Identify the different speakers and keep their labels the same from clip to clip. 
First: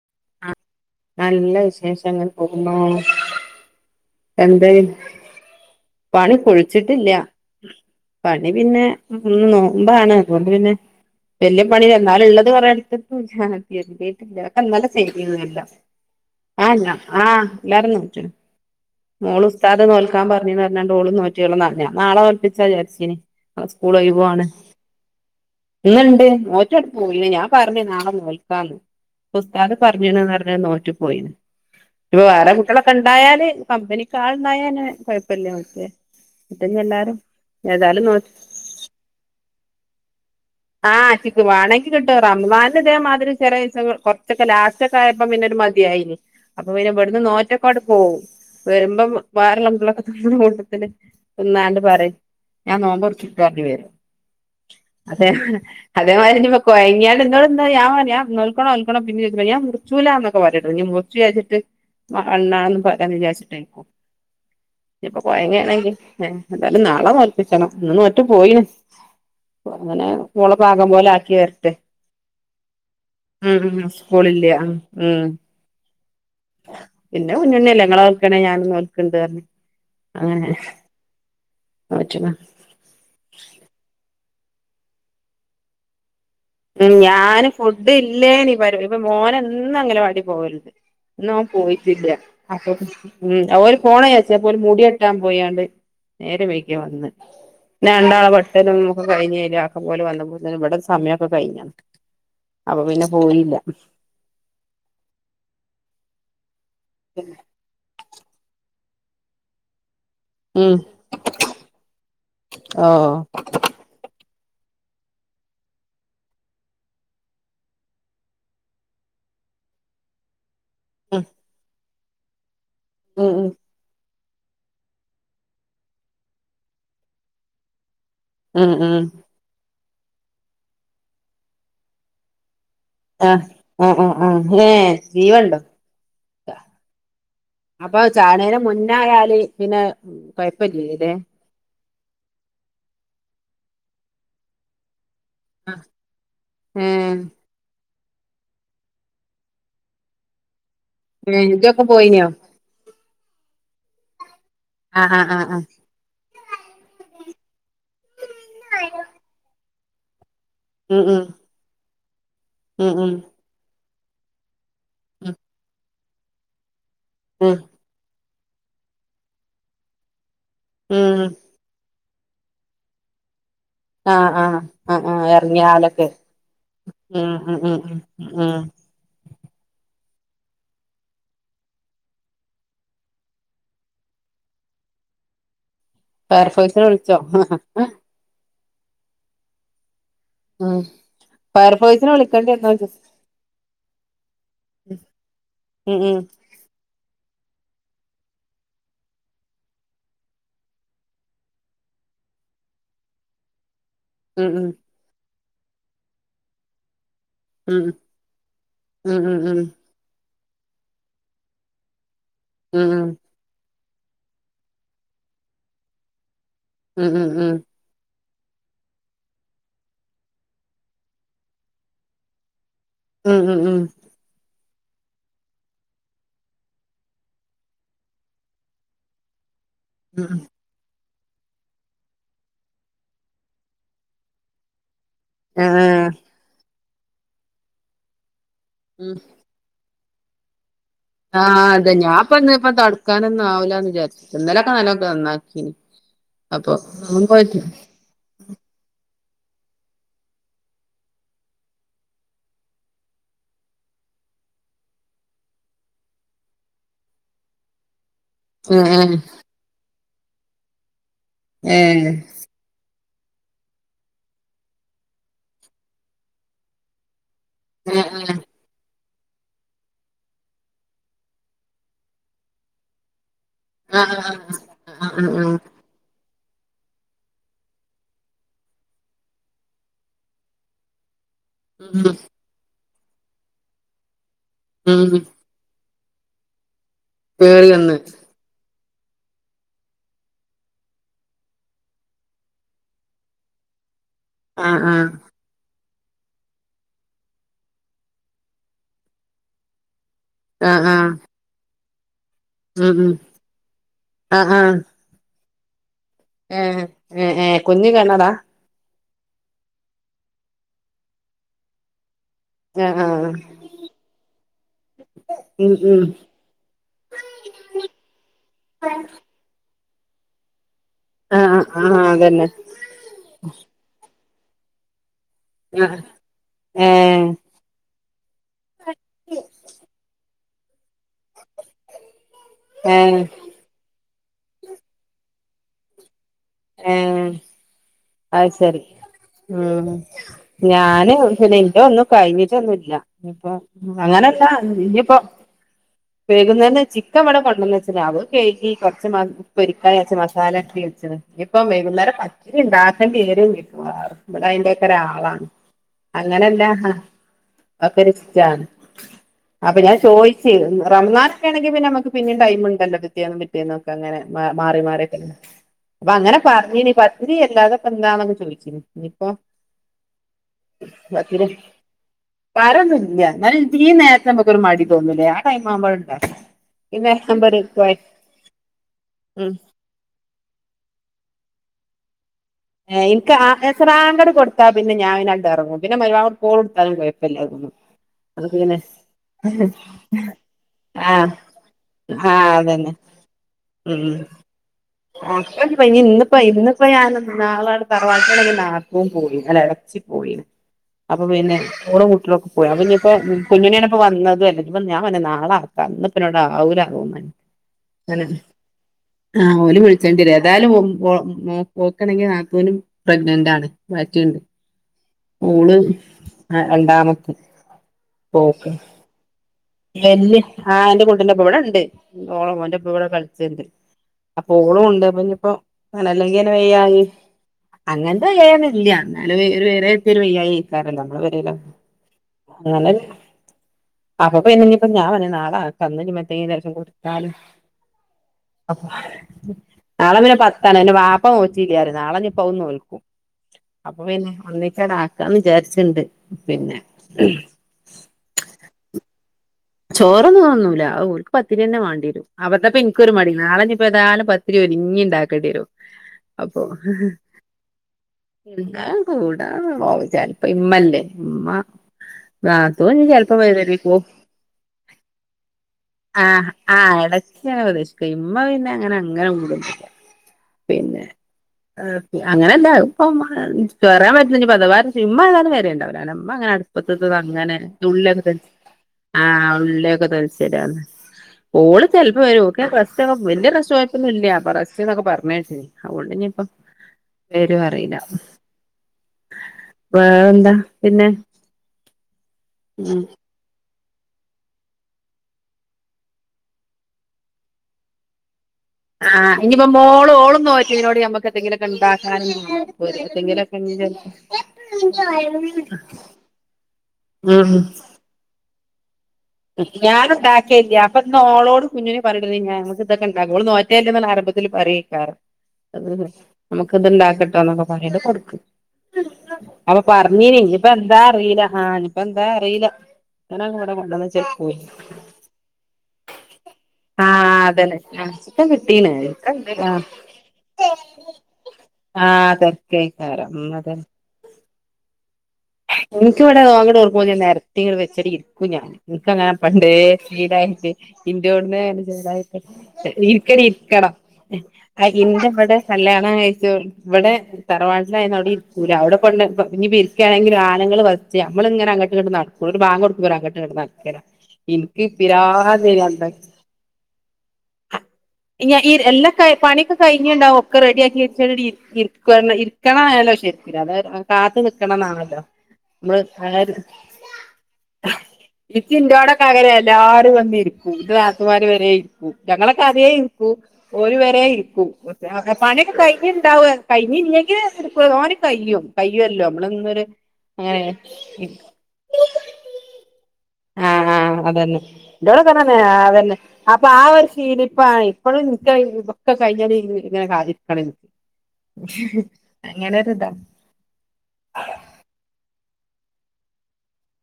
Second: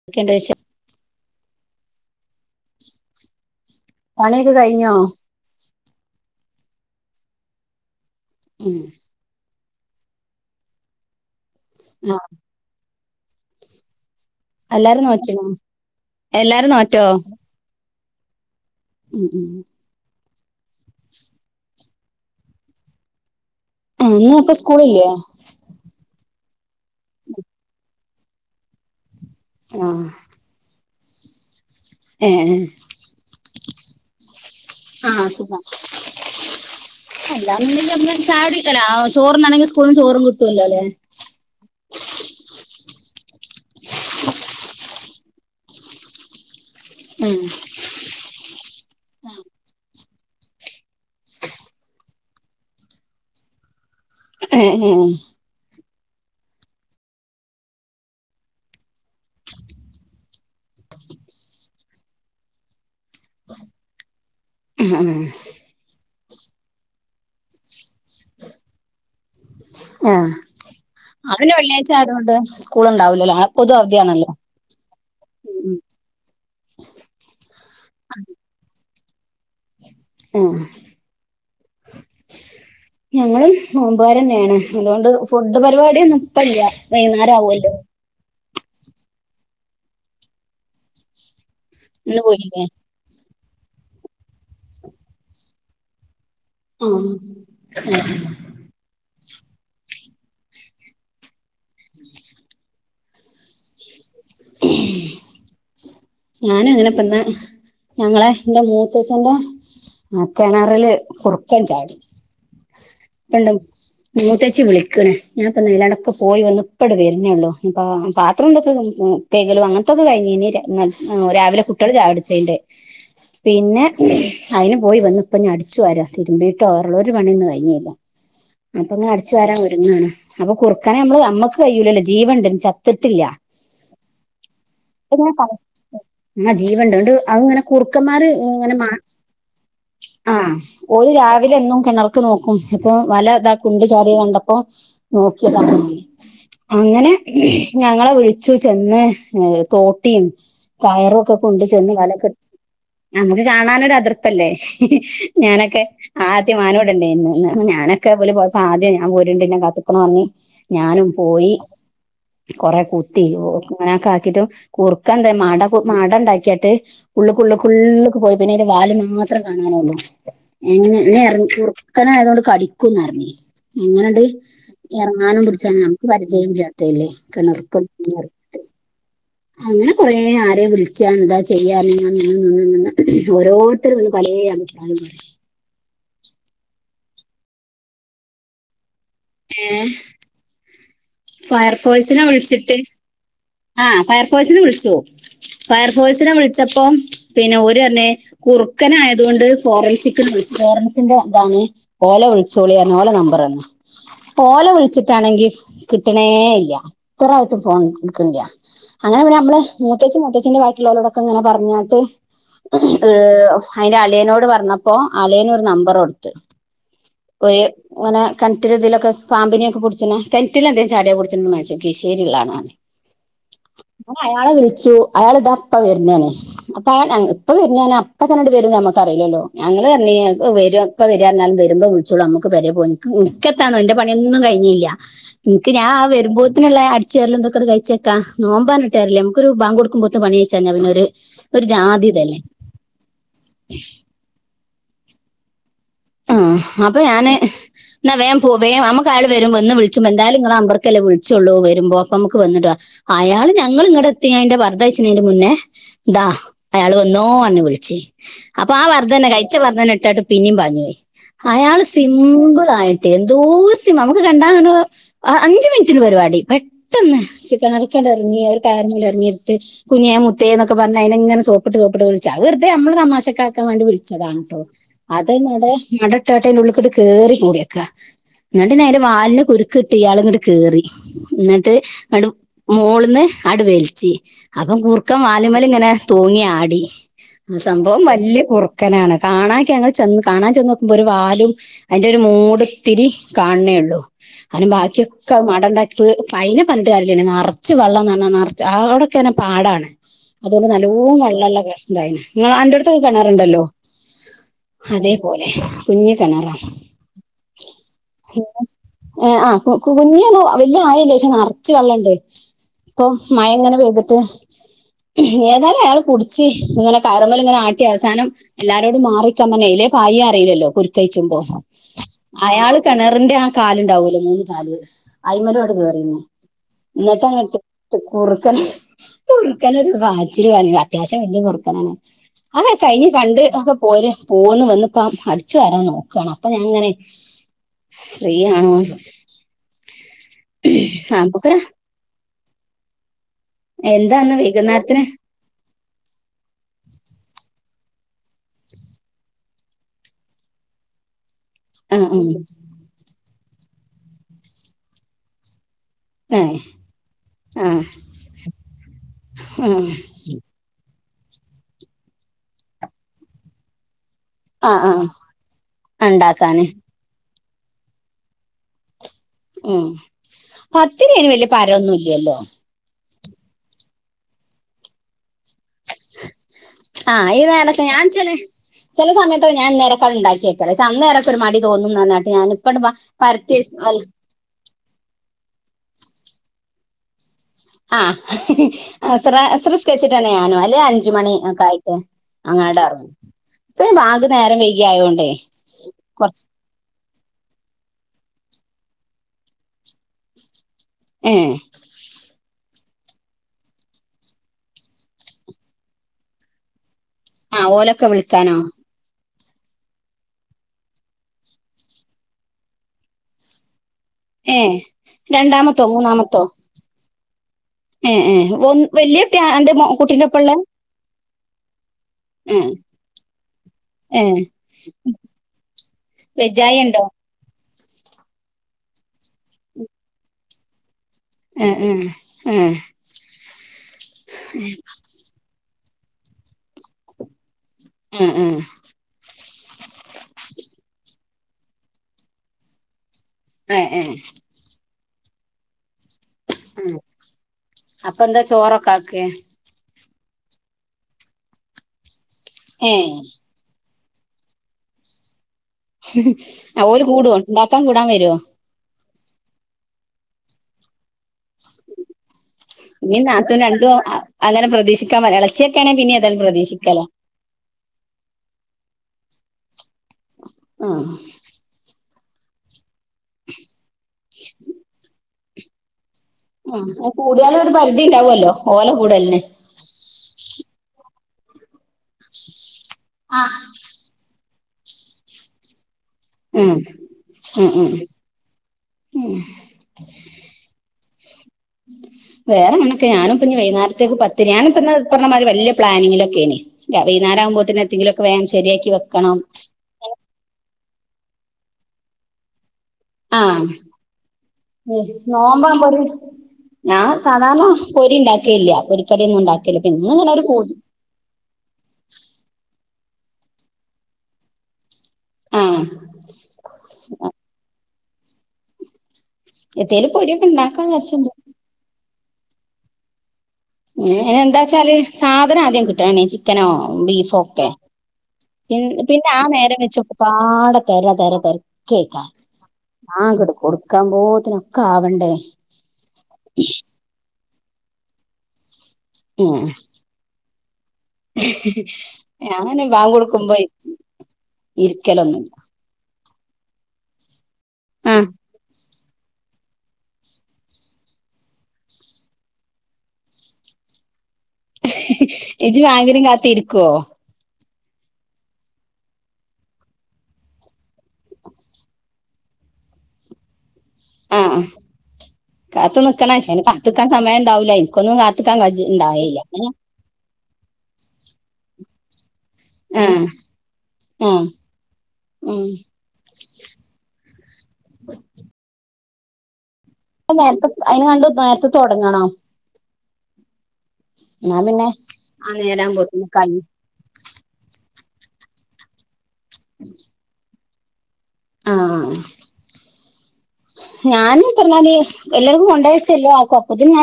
Speaker 1: എന്തക്കേണ്ട വിശേഷം
Speaker 2: നല്ല വിശേഷങ്ങൾ പോകുന്നു.
Speaker 1: പണിയൊക്കെ
Speaker 2: എന്ത്
Speaker 1: കഴിഞ്ഞോ?
Speaker 2: പണി പൊഴിച്ചിട്ടില്ല പണി പിന്നെ
Speaker 1: ഉം
Speaker 2: ഒന്നു നോ നോമ്പാണ് അതുകൊണ്ട് പിന്നെ വലിയ പണിൽ
Speaker 1: ആ
Speaker 2: എന്നാല ഉള്ളത് കുറ എടുത്തട്ടതി [unintelligible] ക്കെ നല്ല
Speaker 1: എല്ലാരും
Speaker 2: സേവ
Speaker 1: നോറ്റിനോ
Speaker 2: എല്ലാം
Speaker 1: എല്ലാരും
Speaker 2: ആല്ല
Speaker 1: നോറ്റോ
Speaker 2: ആഹ് എല്ലാരും മുറ്റ്
Speaker 1: ഉം
Speaker 2: മോള്
Speaker 1: ഉം
Speaker 2: ഉസ്താദ് നോൽക്കാൻ പറഞ്ഞന്ന് പറഞ്ഞാണ്ട് മോളും നോറ്റിയള്ളഞ്ഞാ നാളെ തോൽപ്പിച്ചാ ജാർസിനെ ആ സ്കൂൾ വഴി
Speaker 1: ഇന്ന്
Speaker 2: പോവാണ്.
Speaker 1: ഇപ്പൊ സ്കൂളില്ലേ
Speaker 2: ഇന്ന്ണ്ട് പോയി ഞാൻ പറഞ്ഞ നാളെ നോൽക്കാന്ന്. ഉസ്താദ്‌
Speaker 1: ആ
Speaker 2: പറഞ്ഞന്ന് പറഞ്ഞ നോറ്റു പോയിന്ന്. ഇപ്പൊ
Speaker 1: ഏ
Speaker 2: വേറെ കുട്ടികളൊക്കെ ഉണ്ടായാല് കമ്പനിക്ക് ആൾണ്ടായാന്
Speaker 1: ആ
Speaker 2: കൊഴപ്പില്ലേ
Speaker 1: സുഖം
Speaker 2: മക്ക ഇടപ്പന്ന എല്ലാരും
Speaker 1: അല്ലാന്നുണ്ടെങ്കിൽ
Speaker 2: ഏതായാലും നോ
Speaker 1: നമ്മള് ചായ കുടിക്കലാ ചോറുണ്ണാണെങ്കിൽ സ്കൂളിൽ നിന്ന് ചോറും കിട്ടുമല്ലോ അല്ലേ
Speaker 2: ആച്ചിക്ക് വാണക്ക് കിട്ടും റമദാൻ അ ഇതേ മാതിരി ചെറിയ ദിവസം കുറച്ചൊക്കെ ലാസ്റ്റ് ഒക്കെ ആയപ്പം പിന്നെ ഒരു മതിയായിന് അപ്പൊ പിന്നെ ഇവിടുന്ന്
Speaker 1: ഉം
Speaker 2: നോറ്റക്കോടെ പോവും. വരുമ്പം വറല്ലണ്ടള്ള കൂട്ടത്തിന് ഒന്നാണ്ട് പറയും ഞാൻ നോമ്പോറചിട്ട [unintelligible] വരും
Speaker 1: ആ
Speaker 2: അതേ മാതിരിപാ കൊയങ്ങ നിങ്ങലെന്താ ഞാ പറയാ [unintelligible] വച്ചിട്ട് അണ്ണന്ന് പറ ന്ന് വിചാരിച്ചിട്ടായിക്ക ഇപ്പൊ കോയങ്ങണെങ്കിൽ എന്തായാലും നാളെ മർപ്പിച്ചണം ഇന്ന് നോറ്റു പോയിന അങ്ങനെ
Speaker 1: ആ ആ
Speaker 2: മോളെ പാഗം പോലെ
Speaker 1: ആ
Speaker 2: ആക്കി
Speaker 1: പിന്നെ
Speaker 2: വരട്ടെ.
Speaker 1: വെള്ളിയാഴ്ച ആയതുകൊണ്ട് സ്കൂൾ ഉണ്ടാവൂലല്ലോ നാളെ
Speaker 2: മം
Speaker 1: പൊതു
Speaker 2: മം
Speaker 1: അവധിയാണല്ലോ
Speaker 2: സ്കൂളില്ല. ആ ഉം
Speaker 1: ഉം
Speaker 2: പിന്നെ [unintelligible] ണിയല്ലേ ങ്ങളെ ൽക്കണേ ഞാനൊന്ന ൽക്കണ്ട് പറഞ്ഞ അങ്ങനെ,
Speaker 1: ഉം ആ
Speaker 2: മറ്റ
Speaker 1: ഞങ്ങളും നോമ്പുകാര് തന്നെയാണ് അതുകൊണ്ട് ഫുഡ് പരിപാടിയൊന്നും ഇപ്പ ഇല്ല
Speaker 2: മം
Speaker 1: വൈകുന്നേരം
Speaker 2: ഞാന്
Speaker 1: ആവുമല്ലോ
Speaker 2: ഫുഡ് ഇല്ലേ പറര ഇപ്പ മോന എന്ത് ഇന്ന അങ്ങനവാടി പോകരുത്. ഇന്നും അവൻ പോയിട്ടില്ല
Speaker 1: ഇന്ന് പോയില്ലേ
Speaker 2: അപ്പ മം അവ ഒരു [unintelligible] അപ്പൊ ഒരു മുടെട്ടാൻ പോയണ്ട് നേരം വൈഗ്യ വന്ന്,
Speaker 1: ആ
Speaker 2: രണ്ടാളെ ഭക്ഷണക്കെ കഴിഞ്ഞ [unintelligible] പോലെ വന്ന ഇവിട സമയൊക്കെ കഴഞ്ഞാണ് അപ്പൊ പിന്നെ പോയില്ല.
Speaker 1: ഞാനുങ്ങനെപ്പന്ന് ഞങ്ങളെ ന്റെ മൂത്തച്ചന്റെ ആ
Speaker 2: ഉം
Speaker 1: കിണറില് കുറുക്കൻ ചാടി.
Speaker 2: ഓ
Speaker 1: മൂത്തച്ചി വിളിക്ക്ണ് ഞാപ്പന്നയ്ലാണ്ടൊക്കൊ പോയി വന്ന് പ്പട് വര്നെള്ളൂ പാ പാത്രംന്തൊക്കെ [unintelligible] [unintelligible] അങ്ങൻതൊക്കെ കയിഞ്ഞ്
Speaker 2: ഉം
Speaker 1: [unintelligible] രാവിലെ കുട്ടികൾ ചായൊട്ച്ചന്റെ,
Speaker 2: ഉം
Speaker 1: പിന്നെ അയിന് പോയി വന്ന്പ്പോ ഞ് അടിച്ചു വാരാ തരുമ്പിയിട്ടോ വേറൊള്ളരു പണിന്ന് കഴിഞ്ഞില്ല.
Speaker 2: ഉം ഉം
Speaker 1: അപ്പൊ
Speaker 2: ഉം
Speaker 1: അങ്ങനെ അടിച്ചു വരാൻ ഒരുങ്ങാണ് അപ്പൊ കുറുക്കാനേ നമ്മള് നമ്മക്ക് കഴയില്ലല്ലോ ജീവണ്ട് ച ത്ത്ട്ട്ല്ല
Speaker 2: ആഹ് ആഹ് ആഹ് ആഹ് ഏഹ് ജീവണ്ടോ
Speaker 1: [unintelligible] ആ ജീവൻണ്ട് ണ്ട് അത്ങ്ങനെ കുർ
Speaker 2: അപ്പൊ ചാണേന്
Speaker 1: ക്കന്മാര്ങ്ങനെ മാ
Speaker 2: മുന്നായാല് പിന്നെ
Speaker 1: ആ ഓര്
Speaker 2: കൊഴപ്പല്ലേല്ലേ
Speaker 1: രാവിലെന്നും കെണർ ക്ക് നോക്കും ഇപ്പൊ വല താക്കുണ്ട് ചാടിയ കണ്ടപ്പോ നോക്കിയത,
Speaker 2: ആഹ്
Speaker 1: അങ്ങനെ
Speaker 2: ഏഹ്
Speaker 1: ഞങ്ങളെ വിളിച്ചു ചെന്ന് തോട്ടിം കയറൊക്കെ
Speaker 2: ഏഹ്
Speaker 1: കൊണ്ട്
Speaker 2: ഇജൊക്കെ
Speaker 1: ചെന്ന് വല
Speaker 2: പോയിനോ
Speaker 1: കെ നമുക്ക് കാണാനൊരതൃപ്പല്ലേ
Speaker 2: ആഹ് ആഹ് ആഹ് ആഹ്
Speaker 1: ഞാനൊക്കെ ആദ്യ മാനോടണ്ടേന്ന്ന്ന് ഞാനൊക്കെ പോല പോയപ്പോ ആദ്യം ഞാൻ പോരുണ്ട്ന്നെ കത്തിക്കണ വന്ന്,
Speaker 2: ഉം
Speaker 1: ഞാനും
Speaker 2: ഉം
Speaker 1: പോയി കൊറെ
Speaker 2: ഉം ഉം
Speaker 1: കുത്തി അങ്ങനൊക്കെ ആക്കിട്ടും കുർക്കന്ത്‌ മാട മാടണ്ടാക്കിയാട്ട്
Speaker 2: ഉം
Speaker 1: ഉള്ള്ക്കുള്ള്ക്കുള്ള്ക്ക് പോയി പിന്നെ അയിന്റെ വാല് മാത്രം കാണാനുള്ളു എങ്ങനെ
Speaker 2: ഉം ഉം
Speaker 1: [unintelligible] ക്കനായതോണ്ട് കടിക്കുംന്നർഞ് അങ്ങനെയണ്ട്
Speaker 2: ആഹ് ആഹ് ആഹ് ആഹ്
Speaker 1: എറങ്ങാനും
Speaker 2: എറങ്ങിയ
Speaker 1: പിടിച്ചാനൊന്നും നമുക്ക്
Speaker 2: ആലൊക്കെ
Speaker 1: പരിചയം ഇില്ലാത്തല്ലേ
Speaker 2: ഉം ഉം ഉം
Speaker 1: കിണറുക്കും
Speaker 2: ഉം ഉം
Speaker 1: [unintelligible] [inaudible] അങ്ങനെ കുറേ ആരെ വിളിച്ചാ ന്താ ചെയ്യാ [unintelligible] നിന്ന് നിന്ന് നിന്ന് ഓരോരുത്തരും വന്ന് പലേ അബി [unintelligible]
Speaker 2: ഫയർ ഫോഴ്‌സിനെ വിൾച്ചോ
Speaker 1: ഏ
Speaker 2: ഉം ഫയർഫോഴ്സിനെ
Speaker 1: ഫയർഫോഴ്സിന
Speaker 2: വിളിക്കേണ്ടി
Speaker 1: വിളിച്ചിട്ട്
Speaker 2: വന്നോ
Speaker 1: ആ ഫയർഫോഴ്സിനെ വിൾച്ചു
Speaker 2: ഉം ഉം
Speaker 1: ഫയർഫോഴ്സിനെ വിൾച്ചപ്പോം പിന്നെ ഓരർഞ്ഞ് കുറുക്കനായതോണ്ട് ഫോറൻസിക് വിൾച്ച് ഫോറൻസിന്റെ താണ് ഓല ഒളിച്ചോളിയർഞ്ഞ് ഓല നമ്പർന്ന്
Speaker 2: ഉം
Speaker 1: പോലെ വിളിച്ചിട്ടാണെങ്കി കിട്ടണേ ഇല്ല ത്രറായിട്ടും
Speaker 2: ഉം
Speaker 1: ഫോണെട് ക്ക്ണ്ല്ല
Speaker 2: ഉം
Speaker 1: അങ്ങനെ
Speaker 2: ഉം ഉം
Speaker 1: പിന്നമ്മളെ മൂത്തച്ചി മൂത്തച്ചിൻ്റെ ബാക്കിള്ളോലോടൊക്കെങ്ങനെ പറഞ്ഞിയാട്ട്
Speaker 2: ഉം
Speaker 1: ഏ അയിന്റെ അളിയനോട് പറഞ്ഞപ്പോ അളിയനൊരു നമ്പറൊട്ത്ത്
Speaker 2: ഉം ഉം ഉം
Speaker 1: ഒയ്
Speaker 2: ഉം
Speaker 1: ങ്ങനെ കെൻറ്റില് തിലൊക്കെ പാമ്പിനൊക്കെ പുട്ച്ണെ കെൻറ്റിലെന്തേം ചാടിയ പുട്ച്ച്ണെ മൻഷൻ കീശ്ശേരിള്ളാണ്ണ
Speaker 2: ഉം ഉം ഉം ഉം ഉം ഉം
Speaker 1: ങ്ങനയാള വ്ൾ ച്ചു അയാള്താപ്പ വരുന്നാനേ അപ്പൊ അയാ ഇപ്പ വരുന്ന അപ്പ തന്നോട്ട് വരുന്ന നമ്മുക്ക അറിയില്ലല്ലോ ഞങ്ങളർഞ്ഞ് ഇപ്പ വര പ്പ വരാർഞ്ഞാലും വരുമ്പൊ വ്ൾ ച്ചോളും മ്മക്ക് പെരേ പോയ് നിക്ക ൻക്കത്താന്നൊ ന്റെ പണിയൊന്നും കഴിഞ്ഞീല്ല ൻക്ക്
Speaker 2: ഉം
Speaker 1: ഞാ ആ
Speaker 2: ഉം
Speaker 1: വരുമ്പോത്ത്ന്ള്ളെ അട് ച്ചേരലും തൊക്കാണ്ട് കൈച്ചക്ക നോമ്പാർനിട്ടാര്യല്ല മുക്കൊരു ബാങ്കൊട്ക്കുമ്പോത്ത പണി അയ്ച്ചാഞ്ഞ പിന്നൊരു
Speaker 2: ആ അതെ ഞാൻപ്പൊന്ന് പ്പ തൊട്ക്കാനൊന്നും ആവുലാന്ന്ജാര്ച് ന്നലൊക്കെ നല്ലൊക്കെ നന്നാക്കി
Speaker 1: ആ അപ്പൊ ഞാന് ന്നാ വേം പോ വേ അമ്മ പ്പാള് വരും വന്ന് വ്ൾച്ച്മെന്തായാലും ങ്ങളമ്പർക്കല്ലേ വിൾച്ചുള്ളൂ വരുമ്പോ പ്പൊമ്മക്ക് വന്ന്ട്ട അയാള് ഞങ്ങള്ങ്ങട് ത്തി ഞാ ഇന്റെ പർദയ്ച്ച്ണേന്റെ മുന്നേ ദാ അയാള് വന്നോ അർഞ് വ്ൾച്ച് അപ്പൊ ആ
Speaker 2: ഏഹ്
Speaker 1: വർധന കഴിച്ച വർധന ഇട്ടായിട്ട് പിന്നിം പറഞ്ഞു പോയി അയാൾ
Speaker 2: ഏഹ്
Speaker 1: സിംമ്പിൾ ആയിട്ട് എന്തോസ്യം നമുക്ക് കണ്ടാന അഞ്ചു മിനിറ്റിന് പരിപാടി പെട്ടെന്ന് ച
Speaker 2: ഏഹ്
Speaker 1: നക്കണ്ടായിരുന്നു
Speaker 2: ഏഹ്
Speaker 1: ന ഒരു കാര്യമ അെടുത്ത് കുഞ്ഞിയേ മുത്തയ എന്നക്കെ പറഞ്ഞ അതിനെങ്ങെ സോപ്പിട്ട് സോപ്പട്ട് വിിച്ച അവ വറതെ നമ്മള് തമാശക്ക ക്കാൻ വേണ്ടി
Speaker 2: ആഹ്
Speaker 1: വിളിച്ചതാണ് കേട്ടോ
Speaker 2: ആഹ്
Speaker 1: അത്
Speaker 2: ആഹ്
Speaker 1: മടട്ടേട്ടന ഉുള്ളിൽ കിട്ട് കേയറി കൂടിയേക്ക എന്നങ്ങോട്ടന്നെ അ് വാലിന് കുരുക്ക ഇട്ട് ഇയാൾ ങ്ങട്ട് കേറി എന്നിട്ട്
Speaker 2: ആഹ്
Speaker 1: മോളിന്ന് അഡ് വലിച്ചി അപ്പം
Speaker 2: ആഹ് ഉം
Speaker 1: കുർക്കൻ
Speaker 2: ഉം
Speaker 1: വാലിമേൽ ഇങ്ങനെ തൂങ്ങി ആടി ആ
Speaker 2: കേറി വന്ന്
Speaker 1: സംഭവം വലിയ കുറുക്കനാണ് കാണാൻ ഞങ്ങൾ ചെന്ന് കാണാൻ ചെന്ന ഒരു വാലും അതിന്റെ ഒരു മൂട്ത്തിരി കാണണേള്ളൂ അനെ
Speaker 2: ആഹ്
Speaker 1: ബാക്കിയ
Speaker 2: ആഹ്
Speaker 1: ഒക്കെ മാടണ്ടാക്ക ഇപ്പ അയിനെ പറഞ്ഞിട്ട് കാര്യായില്ല നിറച്ച് വള്ളം നിറച്ച് അവിട തന്നെ പാടാണ് അതുകൊണ്ട്
Speaker 2: ആഹ് ആഹ്
Speaker 1: നല്ലവും വെള്ളമുള്ളന്തായിന് നിങ്ങൾ ആൻറ അടുത്തൊക്കെ
Speaker 2: ഉം ഉം
Speaker 1: കിണറുണ്ടല്ലോ
Speaker 2: ആഹ് ആഹ്
Speaker 1: അതേപോലെ കുഞ്ഞി കിണറാ
Speaker 2: ഏഹ് ഏഹ് ഏഹ് കുഞ്ഞ് കിണറാ
Speaker 1: ആ കുഞ്ഞാലോ വല്ല ആയല്ലേ പക്ഷെ നിറച്ച് വെള്ളണ്ട്
Speaker 2: ആഹ്
Speaker 1: ഇപ്പൊ
Speaker 2: ആഹ്
Speaker 1: മഴ എങ്ങനെ പെയ്തിട്ട്
Speaker 2: ഉം
Speaker 1: ഏതായാലും അയാൾ
Speaker 2: ഉം
Speaker 1: പുടിച്ച് ഇങ്ങനെ കയറിൻമേൽ ഇങ്ങനെ ആട്ടി അവസാനം എല്ലാരോടും മാറി നിക്ക പറഞ്ഞു പായി അറിയില്ലല്ലോ കുരുക്കഴിച്ച്പോ
Speaker 2: ആഹ് ആഹ് ആഹ് അതന്നെ
Speaker 1: അയാള് കിണറിന്റെ ആ കാലുണ്ടാവല്ലോ മൂന്ന് അയിമലോട്
Speaker 2: ആഹ്
Speaker 1: കേറീന്ന്
Speaker 2: ഏഹ്
Speaker 1: എന്നിട്ട്ങ്ങട്ട് കുറുക്കൻ കുറുക്കൻ ഒരു പാച്ചിൽ പാഞ്ഞു അത്യാവശ്യം വലിയ കുർക്കനാണ് അതത് കഴിഞ്ഞ്
Speaker 2: ഏഹ്
Speaker 1: കണ്ട് ഒക്കെ പോര് പോന്ന് വന്നപ്പ അ ച്ച് വരാൻ നോക്കയാണ് അപ്പൊ ഞാങ്ങനെ
Speaker 2: ഏഹ് അത് ശരി ഉം ഞാന്
Speaker 1: ആ, നമുക്കൊരു
Speaker 2: എന്റെ ഒന്നും കഴിഞ്ഞിട്ട ട്ടൊന്നുമില്ല ഇപ്പൊ
Speaker 1: എന്താന്ന്
Speaker 2: അങ്ങനല്ല
Speaker 1: വൈകുന്നേരത്തിന്
Speaker 2: ഇനിയിപ്പോ വൈകുന്നേരം ചിക്കൻ ഇവിടെ കൊണ്ട് വെച്ച് റവ കഴുകി കൊറച്ച് മ പൊരിക്കാൻ വിചാച്ച് മസാല ആക്കി വെച്ച്ണ് ഇപ്പം
Speaker 1: ആ,
Speaker 2: വൈകുന്നേം
Speaker 1: ഉം.
Speaker 2: പത്തിരി ഉണ്ടാക്കേണ്ടി വരും മിക്കവാറും ഇബടെ അതിന്റെ ഒക്കെ ഒരാളാണ്
Speaker 1: ആ,
Speaker 2: അങ്ങനല്ല ഹാ
Speaker 1: ആ
Speaker 2: ഒക്കെ ഇഷ്ടാണ് അപ്പൊ
Speaker 1: ഉം.
Speaker 2: ഞാൻ ചോയിച്ച് റമദാ [unintelligible] ൻ ആണെങ്കി പിന്നെ നമുക്ക് പിന്ന ചക്ക ആണെങ്കിൽ പിന്നെ ടൈം ഉണ്ടല്ലോ പിറ്റേന്നും പിറ്റേന്നും ഒക്കെ അങ്ങനെ
Speaker 1: ആ
Speaker 2: മാറി
Speaker 1: ആ
Speaker 2: മാറിയൊക്കെ അങ്ങനെ - അപ്പൊ അങ്ങനെ
Speaker 1: ഉണ്ടാക്കാന്
Speaker 2: പറഞ്ഞീനി പത്തിരി അല്ലാതെ ഇപ്പൊ എന്താണന്നു ചോദിച്ചുനീ ഇപ്പം
Speaker 1: ഉം. പത്തിന് അതിന്
Speaker 2: പത്തിരി
Speaker 1: വലിയ പരമൊന്നും ഇല്ലല്ലോ
Speaker 2: വാറെഒന്നും ഇല്ലേ ഇല്ല എന്നാലും ഇതിലും നേരത്തെ നമുക്ക് ഒരു മടി തോന്നൂല്ലേ ആ ടൈം ആവുമ്പോഴ ഉണ്ടാക്കുക
Speaker 1: ആഹ് ഈ നേരത്ത് ഞാൻ ചില ചെല
Speaker 2: ഉം
Speaker 1: സമയത്തൊക്ക ഞാൻ നേരത്തെ ഉണ്ടാക്കി വെക്കല് അന്നേര - മടി തോന്നും ന
Speaker 2: എനിക്ക് അസ [unintelligible] ർ ബാങ്ക് കൊടുത്താ പിന്നെ ഞാൻ അങ്ങട്ട് ഇറങ്ങും പിന്നെ മഗ്‌രി [unintelligible] ബ് കൊടുത്താനും ഇപ്പ എല്ലാർക്കും ഒന്നും -
Speaker 1: അസറാ അസറ നിസ്കരിച്ചിട്ട് ഞാനും അല്ലെ അഞ്ച്
Speaker 2: ആഹ്
Speaker 1: മണി ഒക്കെ ആയിട്ട്
Speaker 2: ആഹ്
Speaker 1: അങ്ങട്
Speaker 2: അതന്നെ
Speaker 1: - [inaudible]
Speaker 2: ഉം ഓക്കെക്ക ഇന്ന്പ്പോ
Speaker 1: കുറച്ച്
Speaker 2: ഇന്നിപ്പോ ഞാൻ - നാളെയാണ് തറവാട്ടിന്ന് നാത്തൂൻ പോയി അല്ല ഇളച്ചി പോയിന്ന് അപ്പൊ
Speaker 1: ഏ
Speaker 2: പിന്നെ ഓട കുട്ടിളൊക്കെ പോയി അവന് - ഇപ്പ കുഞ്ഞുണ്ണിയാണ് ഇപ്പൊ വന്നത് അല്ലെങ്കി പിന്നെ ഞാൻ പറഞ്ഞു നാളെ ആക്കാം ഇന്ന് ഇപ്പൊ എന്നോട് ആകൂല തോന്നതെ
Speaker 1: ആ ഓലൊക്കെ വിളിക്കാനോ
Speaker 2: ആഹ് ഓലും വിളിച്ചേണ്ടിര ഏതാലും ഓ മോ പോക്കണമെങ്കിൽ നാത്തൂനും പ്രഗ്നന്റ് ആണ് മാറ്റി ഇണ്ട്
Speaker 1: ഏ
Speaker 2: ഓള്
Speaker 1: രണ്ടാമത്തോ മൂന്നാമത്തോ
Speaker 2: രണ്ടാമത്തെ
Speaker 1: ഏ ഏ
Speaker 2: ഓക്കേ
Speaker 1: വലിയ കുട്ടിയാ- അന്റെ മോ- കുട്ടീന്റെ
Speaker 2: എല്ല്
Speaker 1: ഒപ്പം ഉള്ള
Speaker 2: ആ എന്റെ കൂട്ടിന്റെ ഇപ്പ ഇവിടെ ഉണ്ട് ഓള്
Speaker 1: ഏ
Speaker 2: അവന്റെ ഉപ്പ ഇവിടെ കളിച്ചുണ്ട്
Speaker 1: ഏ
Speaker 2: അപ്പൊ ഓള ഉണ്ട് പിന്നിപ്പോ അല്ലെങ്കി-
Speaker 1: വെജായി ഉണ്ടോ
Speaker 2: അങ്ങനത്തെ വയ്യാഴ്ക ഒന്നും ഇല്ല എന്നാലും വേ വേറെത്തി ഒരു വയ്യാഴ്ക കഴക്കാറോ വരുവല്ലോ
Speaker 1: ഏ ഏ ഏ
Speaker 2: നാളെ അപ്പൊ പിന്നെ ഇനി ഞാൻ വേണോങ്കി നാളെ ആക്കാം ഇന്ന് ഇനി മറ്റേത് ലേശം കൊടുത്താലൊ
Speaker 1: ഏ
Speaker 2: നാളെ പിന്നെ പത്താണ് എന്റെ വാപ്പ- ഉപ്പ നോറ്റിയില്ലാരുന്നു അവൻ ഇപ്പോ അതും നോൽക്കും
Speaker 1: ഏ ഏ
Speaker 2: അപ്പൊ
Speaker 1: ഏ
Speaker 2: പിന്നെ ഒന്നിച്ച് അങ്ങട് ആക്കാന്ന് വിചാരിച്ചിട്ടുണ്ട്
Speaker 1: ഉം അപ്പെന്താ ചോറൊക്കെ ആക്കേ?
Speaker 2: ചോറൊന്നും തിന്നൂല. അഹ്ഓൽക്ക് പത്തിര്യന്നെ വേണ്ടിയേരും. അവർടെപ്പം
Speaker 1: ഏ
Speaker 2: ഇൻക്കൊരു മടി നാളെ ഇഞിപ്പോ ഏതാലും പത്തിരി ഒരുങ്ങി ഉണ്ടാക്കണ്ട്യേരും.
Speaker 1: ഓല് കൂടോ? ഉണ്ടാക്കാൻ കൂടാൻ വരോ?
Speaker 2: കൂടാൻ ഓല് ചെൽപം ഇമ്മല്ലേ ഇമ്മ നാത്തൂൻ ഞ്
Speaker 1: ഇനി
Speaker 2: ചെൽപ്പം വെ
Speaker 1: നാത്തൂൻ രണ്ടും
Speaker 2: വെരേക്കും
Speaker 1: അങ്ങനെ പ്രതീക്ഷിക്കാൻ പറയാ ഇളച്ചിയൊക്കെ ആണെ പിന്നെ ഏതായാലും
Speaker 2: ആഹ് ആഹ്
Speaker 1: പ്രതീക്ഷിക്കലാ
Speaker 2: എളച്ച്യാണ് [unintelligible] ഇമ്മ പിന്നെ അങ്ങനെ അങ്ങനെ കൂടൊന്നില്ല
Speaker 1: ഉം
Speaker 2: പിന്നെ [unintelligible] അങ്ങനെല്ല ഇപ്പം മ്മ ചൊ റ്യാൻ പറ്റൂല ഞി പദവാറ്റം ചി മ്മ എതാലും വരെണ്ടാവൂല കാര്ണം ഇമ്മ അങ്ങനെ
Speaker 1: ഉം
Speaker 2: അടുപ്പത്തത്തത് അങ്ങനെ,
Speaker 1: കൂടിയാലും ഒരു പരിധി
Speaker 2: തുള്യൊക്കെ തൊല്ച്ച്
Speaker 1: ഉണ്ടാവുമല്ലോ ഓല കൂടലിന്
Speaker 2: ആഹ് ഉള്ളിയൊക്കെ തൊൽച്ചരാന്ന് ഓള് ചെൽപ്പം വരും. ഓക്കയ്ന് റെസ് റ്റാ വല്യ റസ്റ്റ കൊയപ്പൊന്നു ഇല്ല്യാ. അപ്പ റസ്റ്റ് ന്നൊക്കെ പർഞ്ഞേട്ടിനി അതോണ്ട് ഇഞ് ഇപ്പം
Speaker 1: ഉം
Speaker 2: വെരോ
Speaker 1: ഉം ഉം
Speaker 2: അറീല്ല.
Speaker 1: ഉം
Speaker 2: വേറെന്താ പിന്നെ
Speaker 1: വേറെ
Speaker 2: ഉം
Speaker 1: ഇങ്ങനൊക്കെ ഞാനുംപ്പഞ്ഞ് വൈന്നാര ത്തേക്ക് പത്തിരി. ഞാനും പ്പ ന്ന് പർഞ്ഞ മായ്രി വല്യ പ്ലാനിങ്ങിലൊക്കേനി. വെയ്ന്നാരാവുമ്പോത്തിന് എത്തെങ്കിലൊക്കെ വേൻ
Speaker 2: ആഹ് ഇഞ്ഞിപ്പോ മോളു ഓളും നോറ്റയ്നോട് ഞമ്മക്ക് എത്തെങ്കിലൊക്കെ ഉണ്ടാക്കാനും പൊര്യോ
Speaker 1: ആ
Speaker 2: എത്തെങ്കിലൊക്കെ
Speaker 1: നോമ്പാകുമ്പോ ഒരു ഞാൻ സാധാരണ പൊരി ഉണ്ടാക്കേല്ല
Speaker 2: ഞാനും ഉണ്ടാക്കേല്ല്യ. അപ്പൊ ഇന്ന് ഓളോട് കുഞ്ഞുണ്ണി പറിണ്ടെടി ഞമക്ക് ഇതൊക്കെണ്ടാക് ഓള് നോറ്റേല്ലന്ന്ള്ള ആരംഭത്തിൽ പറയേക്കാരം.
Speaker 1: ആഹ്
Speaker 2: അത് ന്ന്. നമുക്ക് ഇത്ണ്ടാക്കട്ടോന്നൊക്കെ പറയല് അപ്പൊ
Speaker 1: എന്തേലും
Speaker 2: പർഞ്ഞിനി
Speaker 1: പൊരിയൊക്കെ
Speaker 2: ഇഞിപ്പ
Speaker 1: ഉണ്ടാക്കാൻ
Speaker 2: എന്താ അറീ
Speaker 1: വിചാരിച്ചിണ്ട്
Speaker 2: ല്ല ആഹ് ഇഞി പ്പ എന്താ അറീല്ല. [unintelligible] ഇവിടെ കൊണ്ടന്നച്
Speaker 1: അയ്ന് എന്താച്ചാല് സാധനം ആദ്യം കിട്ടണം. ന് ചിക്കനോ ബീഫോ
Speaker 2: ആഹ്
Speaker 1: ഒക്കെ.
Speaker 2: അതന്നെ ചിക്കൻ
Speaker 1: പിൻ
Speaker 2: കിട്ടീണ്
Speaker 1: പിന്നെ
Speaker 2: ചിക്കൻ
Speaker 1: ഞാ
Speaker 2: ഉണ്ട്
Speaker 1: നേരം
Speaker 2: ആഹ്
Speaker 1: വെച്ചൊക്കപ്പാടെ തെര തെര തെര്ക്കേക്കാ.
Speaker 2: ആഹ് തെരക്കേക്കാരം
Speaker 1: ബാങ്ക്
Speaker 2: ഉം
Speaker 1: ട്
Speaker 2: അതെ
Speaker 1: കൊടുക്കാൻ പോ ത്തിനൊക്കെ ആവണ്ടേ
Speaker 2: എനിക്കിവിടെ അങ്ങട്ട് [unintelligible] നെരത്തി ഇങ്ങട്ട് വെച്ചിരിക്കും ഞാൻ നിനക്കങ്ങനെ
Speaker 1: ഏഹ്
Speaker 2: പണ്ടേ ശീലായിട്ട്
Speaker 1: ഞാന്
Speaker 2: [unintelligible]
Speaker 1: ബാങ്ക്
Speaker 2: ഇരിക്കണം
Speaker 1: കൊടുക്കുമ്പോ
Speaker 2: ഇരിക്കണം ഹരീന്റെ
Speaker 1: ഇരിക്കലൊന്നുല്ല
Speaker 2: അവിടെ കല്യാണം കഴി ച്ച് ഇവിടെ തറവാട്ടിലായിരുന്നു
Speaker 1: ആഹ്
Speaker 2: അവിടെ ഇരിക്കൂല അവിടെ കൊണ്ടെ ഇനിയിപ്പോ ഇരിക്കയാണെങ്കിലും ആ ണുങ്ങള് [unintelligible] നമ്മള് ഇങ്ങനെ അങ്ങോട്ടും ഇങ്ങോട്ടും നടക്കും ഓര് ബാങ്ക് [unintelligible] അങ്ങോട്ടും ഇങ്ങോട്ടും നടക്കുവേല
Speaker 1: ഇത് [unintelligible] കാത്തിരിക്കുവോ
Speaker 2: ഞ ഈ എല്ലാം പണിയൊക്കെ കഴിഞ്ഞുണ്ടാവും ഒക്കെ റെഡിയാക്കി വെച്ച് ഇവിടെ ഇരിക്കു ഇരിക്കണോ ആലോചിച്ചു [unintelligible] അത് കാത്ത്
Speaker 1: ആഹ്
Speaker 2: നിക്കണോന്നാണല്ലോ
Speaker 1: കാത്തു
Speaker 2: നമ്മള്
Speaker 1: നിക്കണം പക്ഷെ അയിന് കാത്ത്ക്കാൻ സമയം ഉണ്ടാവൂല എനിക്കൊന്നും കാത്ത്ക്കാൻ
Speaker 2: എനിക്ക്
Speaker 1: കജ്ജ്
Speaker 2: എന്റെ അവിടെ
Speaker 1: ഇണ്ടാവേല്ല
Speaker 2: കരേലെ എല്ലാവരും വന്ന് ഇരിക്കും രാക്കുമാര് വരെ ഇരിക്കും ഞങ്ങളൊക്കെ അതേ
Speaker 1: ഏഹ്
Speaker 2: ഇരിക്കും ഓര് വരേ
Speaker 1: ഉം
Speaker 2: ഇരിക്കും
Speaker 1: ഉം
Speaker 2: പണിയൊക്കെ കഴിഞ്ഞിട്ടുണ്ടാവും കഴിഞ്ഞില്ലെങ്കിൽ [unintelligible] കയ്യും കയ്യുമല്ലോ നമ്മള് ഇന്നൊരു
Speaker 1: നേരത്തെ അയിന് കണ്ട് നേരത്തെ തുടങ്ങണം
Speaker 2: ആഹ് ആഹ് അത് തന്നെ ഇതോടെ [unintelligible]
Speaker 1: ആ
Speaker 2: അത് തന്നെ
Speaker 1: നേരാവുമ്പോത്തിന് കയ്യും
Speaker 2: അപ്പൊ ആ ഒരു ഫീല് ഇപ്പോ ആയി അപ്പോ അത് എനിക്കായി ഇതൊക്കെ കഴിഞ്ഞാലും
Speaker 1: ആ
Speaker 2: [unintelligible] അങ്ങനെ ഒരിതാ
Speaker 1: ഞാന് [unintelligible] എല്ലാവർക്കും കൊണ്ട് വച്ചല്ലോ അപ്പത്തേനും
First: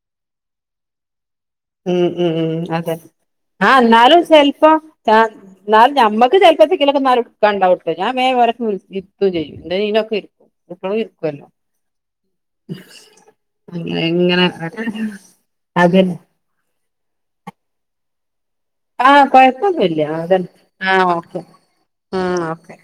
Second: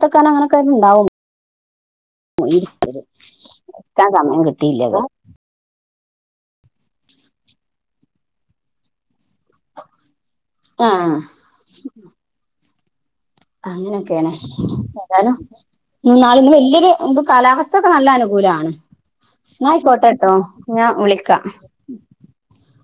Speaker 1: [unintelligible]
Speaker 2: ഉം ഉം ഉം അതെ ആ
Speaker 1: ഇരിക്കാൻ
Speaker 2: എന്നാലും
Speaker 1: സമയം
Speaker 2: സ്വല്പം
Speaker 1: കിട്ടിയില്ല ഇത്
Speaker 2: [unintelligible] നമ്മക്ക് ചിലപ്പത്തക്കിലൊക്കെ [unintelligible] വേഗം അവരെയൊക്കെ വിളിച്ച് എന്ത് ചെയ്യും എന്താ നീനൊക്കെ ഇരിക്കും
Speaker 1: ആ
Speaker 2: ഇപ്പളും ഇരിക്കുവല്ലോ അങ്ങനെ
Speaker 1: അങ്ങനെയൊക്കെയാണോ
Speaker 2: ഇങ്ങനെ
Speaker 1: ഏതായാലും
Speaker 2: അതന്നെ
Speaker 1: ഇന്നും നാളെയൊന്നും വല്ല്യ ഇത് കാലാവസ്ഥയൊക്കെ നല്ല അനുകൂലവാ
Speaker 2: ആഹ്
Speaker 1: എന്നാ
Speaker 2: കൊഴപ്പൊന്നുല്ല
Speaker 1: ആയിക്കോട്ടെ കേട്ടോ
Speaker 2: അതന്നെ
Speaker 1: ഞാൻ
Speaker 2: ആഹ് ഓക്കെ
Speaker 1: വിളിക്കാം
Speaker 2: ആഹ് ഓക്കെ